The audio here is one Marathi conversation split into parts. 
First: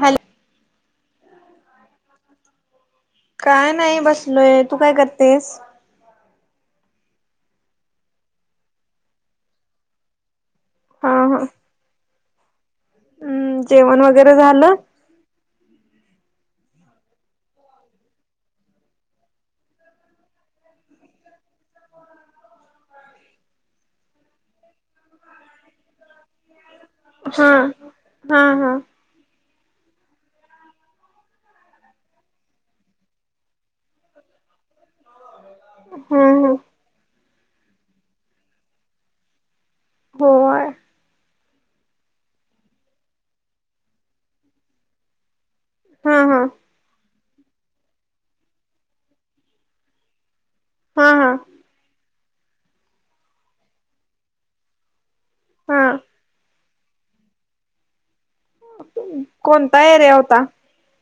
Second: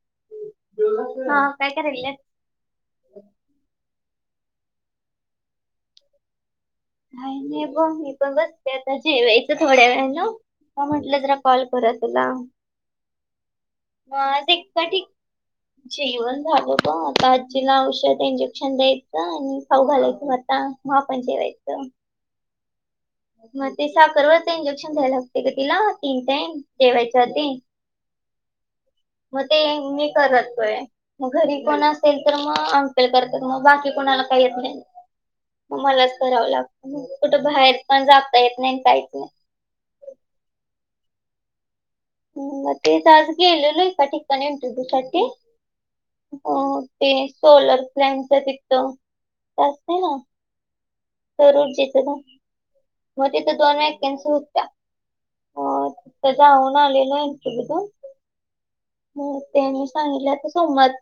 हॅलो ह काय कारीले काय नाही बसलोय तू काय करतेस नाही नाही ग मी पण बसते आता जेवायचं थोड्या वेळाला. आता हा म्हटलं जरा हा कॉल करूया तुला हम्म.. जेवण मग वगैरे आज झालं एकपाटी जेवण झाल बा आता आजीला औषध इंजेक्शन द्यायचं आणि खाऊ घालायचं म मग आपण जेवायचं. मग ते साखर वरच इंजेक्शन घ्यायला लागतय ग तिला तीन टाईम. हा.. हा हा मग ते मी करत करतंय. मग घरी कोण असेल तर मग अंकल करतात मग बाकी कोणाला काय येत नाही. मग मलाच करावं हम्म हम् लागत कुठं बाहेर पण जाता येत नाही कायच नाही होय हम् म तेच आज गेलेलो एका ठिकाणी इंटरयू साठी हा हा ते सोलर प्लनच तिथं.. ते असते ना हा हा सौर ऊर्जेच काय मग तिथे दोन वॅकन्सी होत्या. हा ह ते जाऊन आलेला म्हटली काय तु? हो कोणता त्यांनी एरिया सांगितलं होता तर सोमत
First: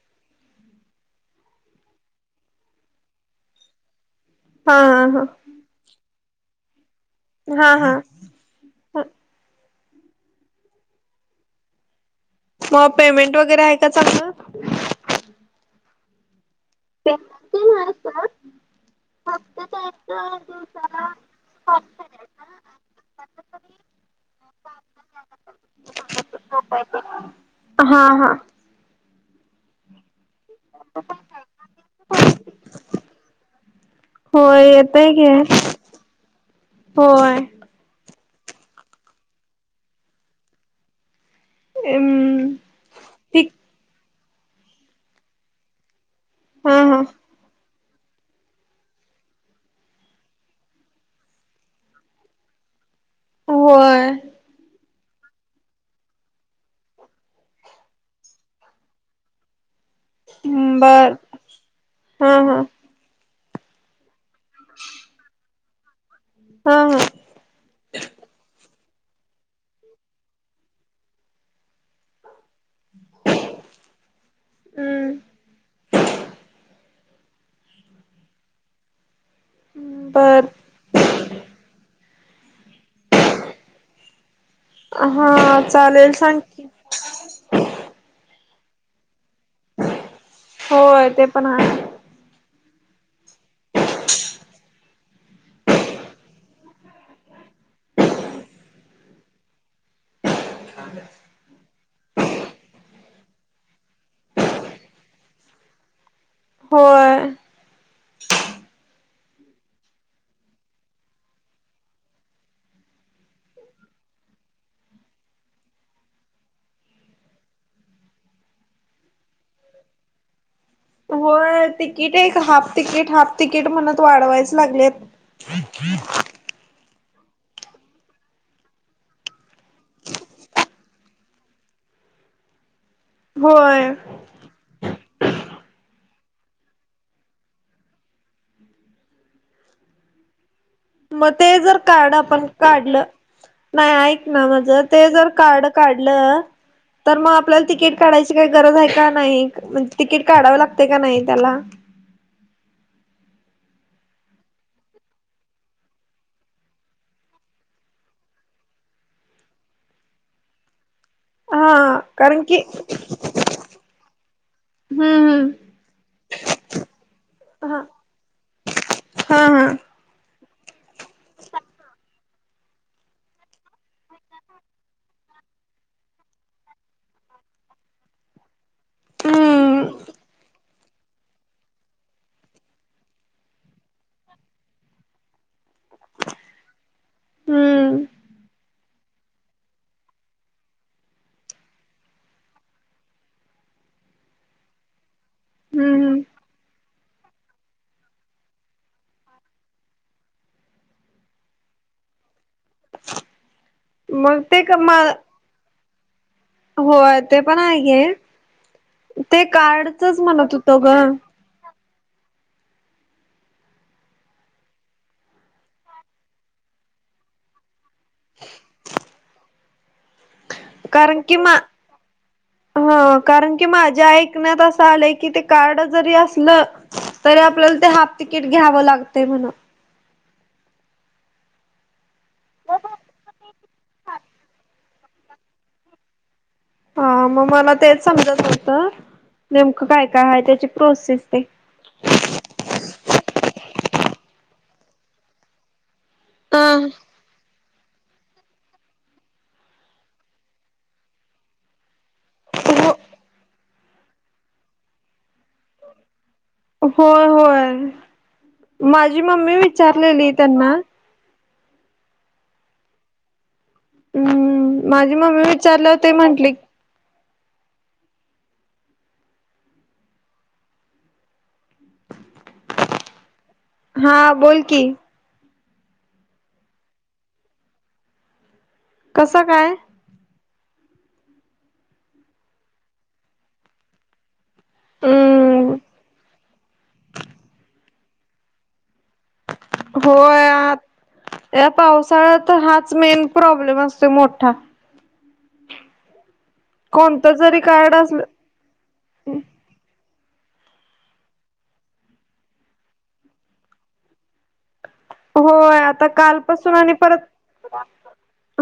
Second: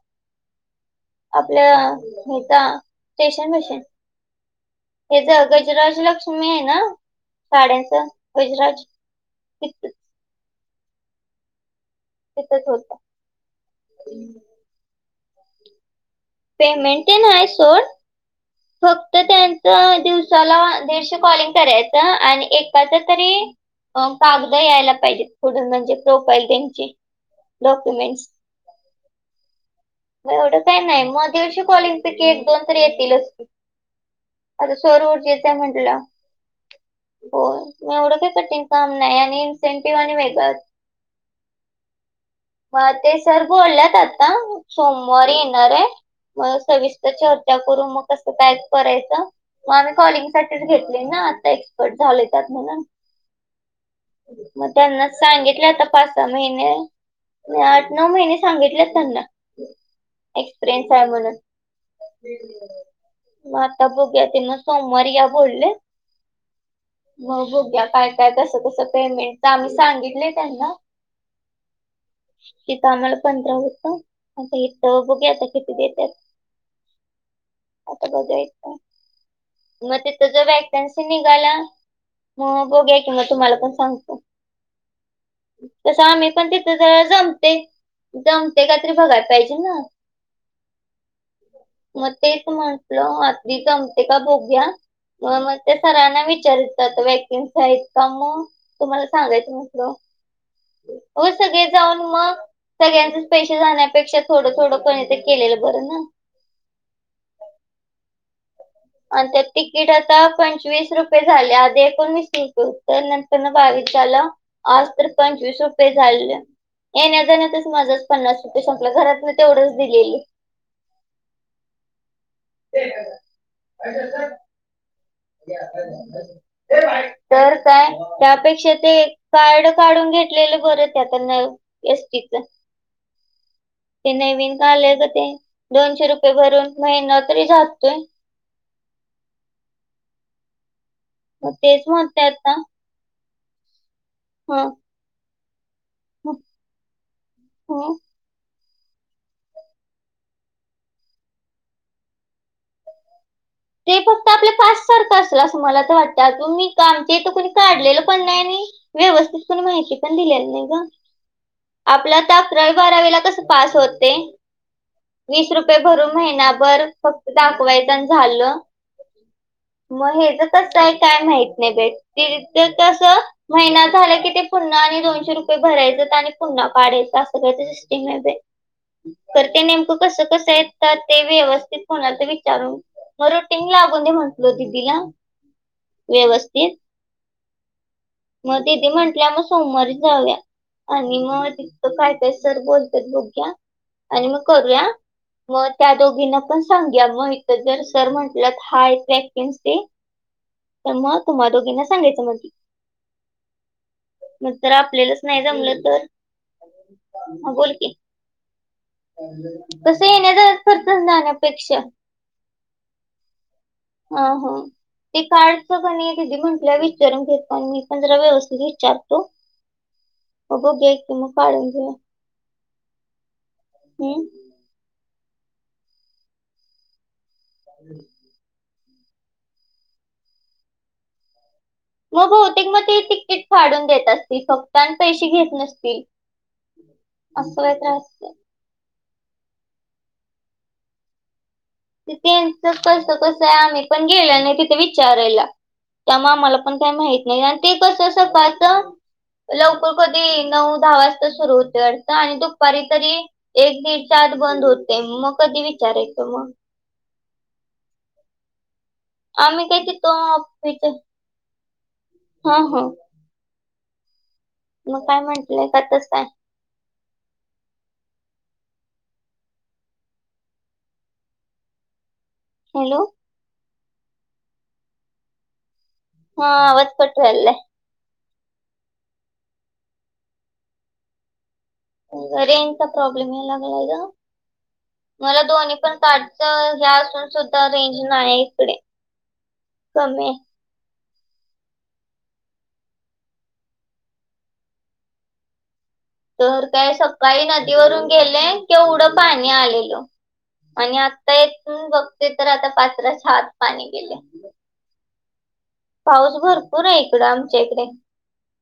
आपल्या हे त्या स्टेशन पशी हा हे हा हा गजराजलक्ष्मी आहे ना हा साड्यांच हा गुजराज तिथं तिथंच मग होतं पेमेंट वगैरे आहे का चांगलं? पेमेंटतेन आहे सोड फक्त त्यांच दिवसाला दीडशे कॉलिंग करायचं आणि एकाच तरी अ कागद यायला पाहिजेत पुढं म्हणजे प्रोफाईल त्यांची हा डॉक्युमेंट्स हा एवढं काही नाही मग दिडशे कॉलिंग पिकी एक दोन तर येतील की.. होय आता सौर येतय घे ऊर्जेच म्हटलं.. होय एवढं काही कटिंग काम नाही आणि इन्सेंटिव्ह आणि वेगळंच हम् मग ते सर बोलल्यात आता सोमवारी येणार हाय. मग हा हा सविस्तर चर्चा करू मग तसं कायच करायचं मग आम्ही कॉलिंग साठीच घेतली ना आता एक्सपर्ट झाले त्यात म्हणून होय मग त्याना सांगितलंय आता पाच -सहा महीन. म.. आठ -नऊ महिने सांगितलेत त्यांनला एक्सपिरिअन्स आहे बर म्हणून. हा हा मग आता बघूयात तेना सोमवारी या बोलले. हा हा मग बघूया काय काय तस तसं पेमेंट तर आम्ही सांगितलंय त्यांना तिथं आम्हाला पंधरा होतं, इथ हम्म बघूया आता येत्यात.. आता बघूया येतं बर काय.. ! त्यांच निघायला मग बघूया की मग तुम्हाला पण सांगतो. हा तसं चालेल आम्ही सांग पण की तिथंच... जमतय... जमतय का तरी बघायला पाहिजेल ना होय ते पण हाय मग तेच एक म्हटलं आधी जमतय का बघूया. मग.. मग ते सरांना विचारितात व्यकन्सी आहेत का मग तुम्हाला सांगायचं म्हटलं हो सगळे जाऊन मग सगळ्यांच पैसे जाण्यापेक्षा थोडं थोडं पण ते केलेलं बरं ना होय आणि त्या तिकीट आता पंचवीस रुपये झाले आधी एकोणवीस रुपये उत्तर नंतर बावीस झालं. आज तर पंचवीस रुपये झालेल. येण्या जाण तरच माझाच पन्नास रुपये संपला घरात म तेवढंच दिलेले हो तिकीट एक हाफ तिकीट हाफ तिकीट म्हणत वाढवायच लागलेत तर काय त्यापेक्षा ते कार्ड काढून घेतलेलं बर त्या त्यांना एस टीच होय नवीन काय ते दोनशे रुपये भरून महिना तरी जाततोय मग ते जर तेच कार्ड म्हणते आपण आता काढलं नाही ऐक ना माझ हं, ते जर कार्ड काढ हं, तर मग आपल्याला हं. तिकीट काढाय काही गरज आहे का नाही म्हणजे तिकीट काढाव लागते का नाही त्याला ते फक्त आपल्या पास सारखं असलं असं मला तर वाटतं मी आमच्या इथं कोणी काढलेलं पण नाही नाही व्यवस्थित पण माहिती पण दिलेली नाही ग हा आपला कारण की तरक्रय बारावीला कस पास होते हम्म वीस रुपय रुपे भरून महिनाभर फक्त हम्म हा दाखवायचा आणि झालं हा हा मग हेच कसं आहे काय माहत नाही भेट तथ कस महिनात झाला की ते पुन्हा आणि दोनशे रुपये भरायचे आणि पुन्हा पाडायचं असं कयचं येंग ते करते हम्म नेमकं कस कसं आहे ते व्यवस्थित कोणाच विचारून म रोटींग लागून दे म्हटल दिदीला व्यवस्थित हम्म मग ती म्हंटल्या म सोमवारी जाऊया आणि मग त काय काय सर बोलत बोघ्या आणि मग करूया मग त्या हम्म दोघीना पण सांग्या मग इथ जर जर म्हंटलं हा वॅकन्स ते तर मग तुम्हाला दोघींना सांगायचं म्हट मग ते तर क आपल्यालाच नाही जमलं तर होय ते पण आहेे तस म्हणत येण्याचा होतो ग खर्चच नाण्यापेक्षा हा हा ते काढच पण की म्हंटल्या विचारून घेत प मी पध्र व वसध चतू मग गेक तुमुख आडंगे हा कारण की माझ्या ऐकण्यात असं आलंय की ते कार्ड जरी असलं तरी आपल्याला ते हाफ तिकीट घ्यावं लागत म्हण मग बहुतेक मग ते तिकीट फढून देत असतील फक्त आणि पैसे घेत नसतील हा मग असं मला काय तर तेच असतंय समजत नव्हतं नेमकं काय काय आहे त्याची प्रोसेस ते तिथच कस कसं आहे आम्ही पण गेल आणि तिथे विचारायला त्यामुळे आम्हाला पण काही माहत नाही आणि ते कसं असं पाचं लवकर कधी नऊ दहा वाजता सुरू होते अथ आणि दुपारी हो तरी एक दीड सात बंद होते मग कधी विचारायचं मग होय होय माझी मम्मी आम्ही काय विचारलेली त्यांना ह हो हम्म माझी काय मम्मी म्हंटलंय का विचारलं तस ते काय म्हंटली हॅलो हा बोल की हा आवत् पटूयल् कसं काय रे एंत प्रॉबलेम येल लागला इ मला हम्म दोन्ही पण कारडच ह्या असून सुद्धा रेंज नाही इकडे कमी आहे होय या पावसाळ्यात हाच मेन प्रॉब्लेम असतो मोठा तर काय कोणत सकाळी जरी कार्ड नदीवरून असलं गेले किवढं पाणी आलेल आणि आता येथून बघते तर आता पाचरा ात पाणी गेले होय आता पाऊस कालपासून भरपूर आणि आहे इकडं परत. आमच्या इकडे.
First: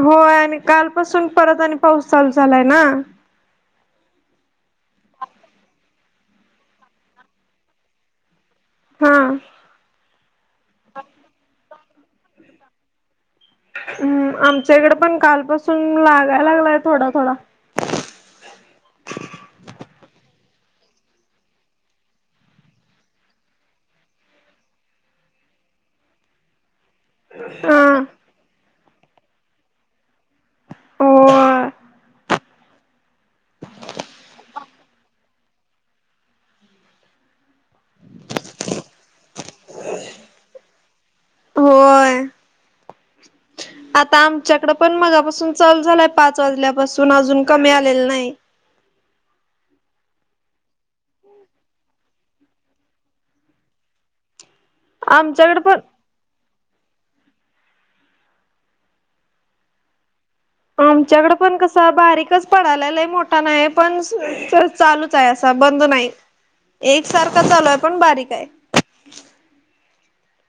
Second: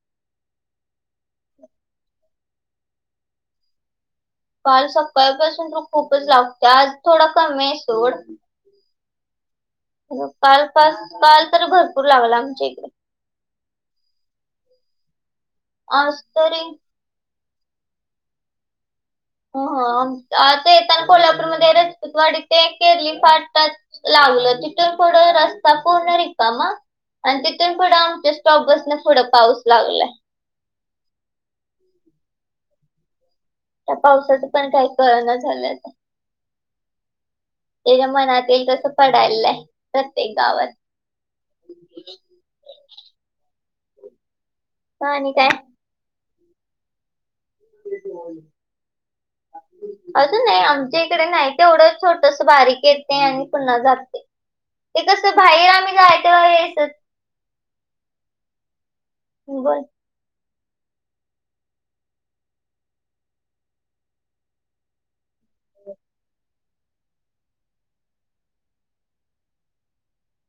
होय आणि कालपासून परत आणि पाऊस चालू झालाय ना. काल सकाळपासून तू खूपच लागते आज थोडा कमी आहे सोड. हां. काल पास काल तर भरपूर लागला आमच्या इकडे. हम्म आमच्या इकडे पण कालपासून आज लागायला तरी लागलाय थोडा थोडा. हो ह आता येताना कोल्हापूरमध्येध्ये रपूतवाडी ते केरली फाटतात. लावलं तिथून थोडं रस्ता पणार का मग. आणि तिथून हा पुढं आमच्या स्टॉप बसने पुढं पाऊस लागलाय. होय त्या पावसाात पण काही कळना झालं. त्याच्या मनात येईल तसं पडायला आहे प्रत्येक गावात. होय आता आमच्याकडें पण आणि काय? मगापासून चालू झालंय पाच वाजल्यापासून अजून कमी आलेलं नाही. [unintelligible] असं नाही आमच्या इकडे नाही तेवढं छोटस बारीक येते आणि पुन्हा जाते.. ते कसं आमच्याकडे बाहेर पण आम्ही जाय तेव्हा हेसत.. बरं. आमच्याकडे पण कसं बारीकच पडलेला आहे. मोठा नाही पण चालू. अस बंद नाही एक सारखा झालोय पण बारीक आहे.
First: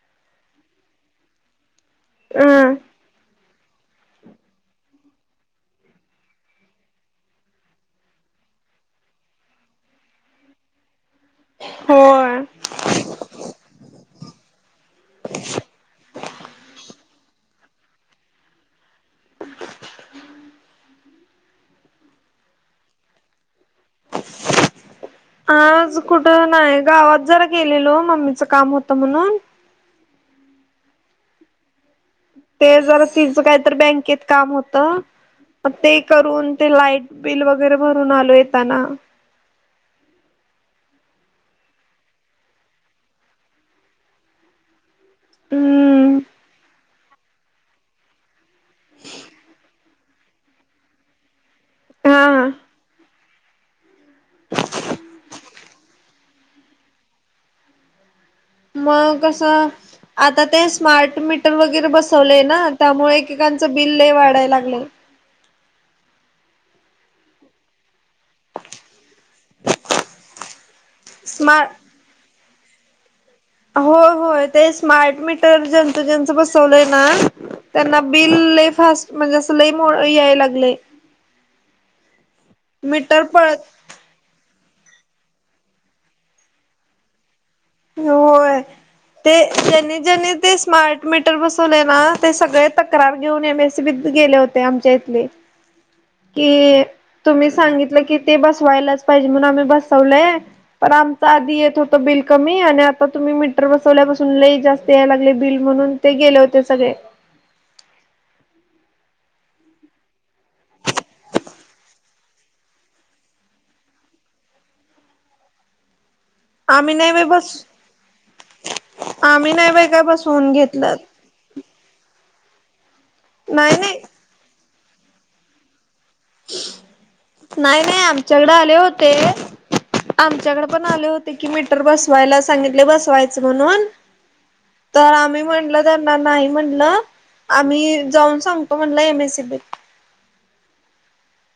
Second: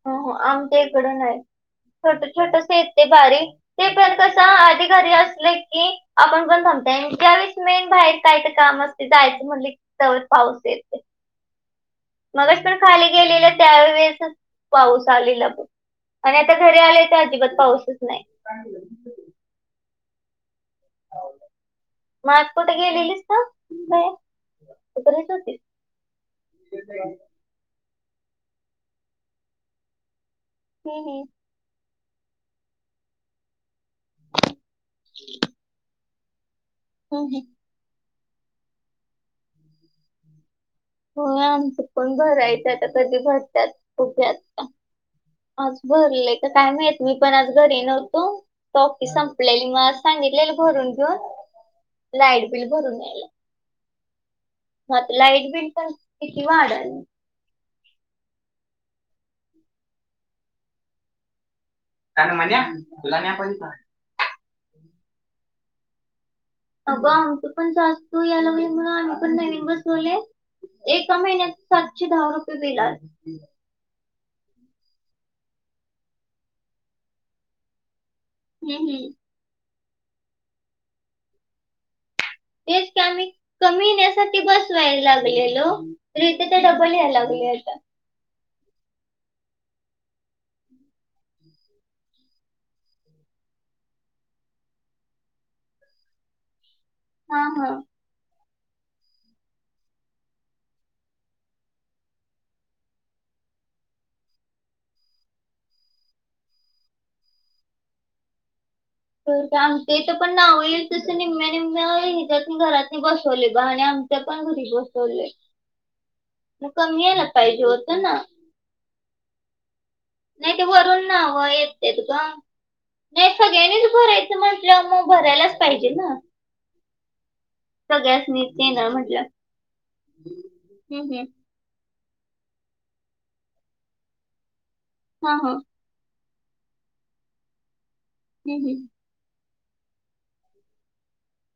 हो आमच्या इकडून आहे छोट छोटस अं येत ते बारीक. ते पण कस अध घारी असले की. आपण पण थांबताय त्यावेळेस मेन बाहेर काय तर काम असते जायचं म्हणले. पाऊस येते. होय. मगच पण खाली गेलेलं त्यावेेळेस पाऊस आलेला पण. आणि आता घरी आलेय तर अजिबात पाऊसच नाही. हम्. मग आज कुठ गे दिलीस तर. आज कुठ नाही गावात जरा. गेलेलो मम्मीचं काम होतं म्हणून. हम ह. ते जर तिच काहीत बँकेत काम होत. ते करून. ते लाईट हम्म बिल वगैरे भरून आलो. येताना. हो आमच पण घरायच आता कधी भरतात. खक्यात. आज हम्म भरलेय तर काय माहित मी पण आज घरी. नव्हतो. तोकी संपलेली मग सांगितलेली भरून घेऊन. हा लाईट बिल भरून या्यायला हता लाईट बिल. पण किती वाढत. मग कस आता ते स्मार्ट मीटर वगैरे बस. वले ना त्यामुळे एकेकांच बिल वाढाय लागले. अगग तू पण जा असतू या लगली म्हणून आ मी पण नवीन बसवले. एका महिन्यात स्मार्ट सातशे दहा रुपये बिल आ. हो हो ते स्मार्ट मीटर जंतूजच बसवलंय ना. त्यांना बिल हम्म हम्म फास्ट म्हणजे असं लई मो याय लागले. मीटर पळ. बस वयला लागलेल तर इथे तर डबल यायला लागले होत. होय.. ते ज्यांनी ज्यांनी ते स्मार्ट मीटर बसवले ना ते सगळे तक्रार घेऊन ये म. गेले होते आमच्या इथले. कि हा तुम्ही हा सांगितलं कि ते बसवायलाच पाहिजे म्हणून आम्ही बसवलय. पण आमंच आधी येत होतं बिल कमी आणि आता तुम्ही मीटर बसवल्यापासून लई जास्त यायला लागले बिल म्हणून. ते गेले होते सगळे. का आम ते तर पण नाव येईल तस निम्म्या निम्म्या त्या घरात बसवले. ब आणि आम, पण घरी बसवले आम्ही कमी नाही बाई यायला बस पाहिजे होतं ना. आम्ही नाही बाे काय बस.. नाही ते वरून नावं येत ते त ग नाही नाही सगळ्यांनीच नाही भराय... म्र मग भरायलाच पाहिजे ना. नाही नाही आमच्याकड सगळ्यासनीच आले येणार होते. म्हटलं. आमच्याकड पण हम्म आले हम्म होते. म्हण हा आम हा म्ह नाही म्हणलं आम्ही जाऊन हम्म सांगतो. हम्म. म्हणल एमसी बी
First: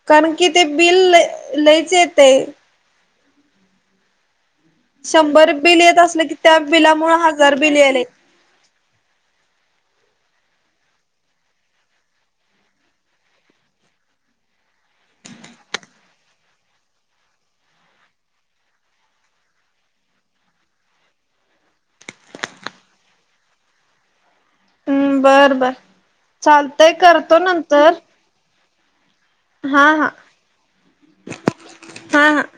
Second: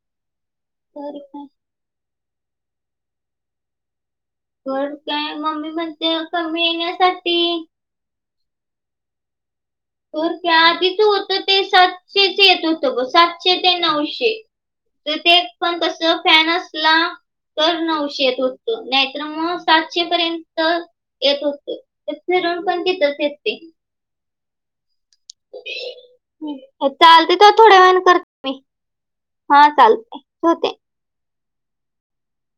कारण कि ते.. होर का? नाहीच येते. तर काय शंभर मम्मी बिल येत म्हणते असलं की त्या कमी बिलामुळ हजार येण्यासाठी बिलिले.. तर त्या आधीच होतं ते सातशेच येत होतं ग सातशे ते नऊशे तर ते पण कसं फॅन असला. तर नऊशेत होतो नाहीतर मग सातशे पर्यंत, येत असत रंग पण क त तेच ते, हम्म बर बर चालतय चालते करतो तर थोड्या नंतर वेण करते मी, हा हा चालते ठेवते हा हा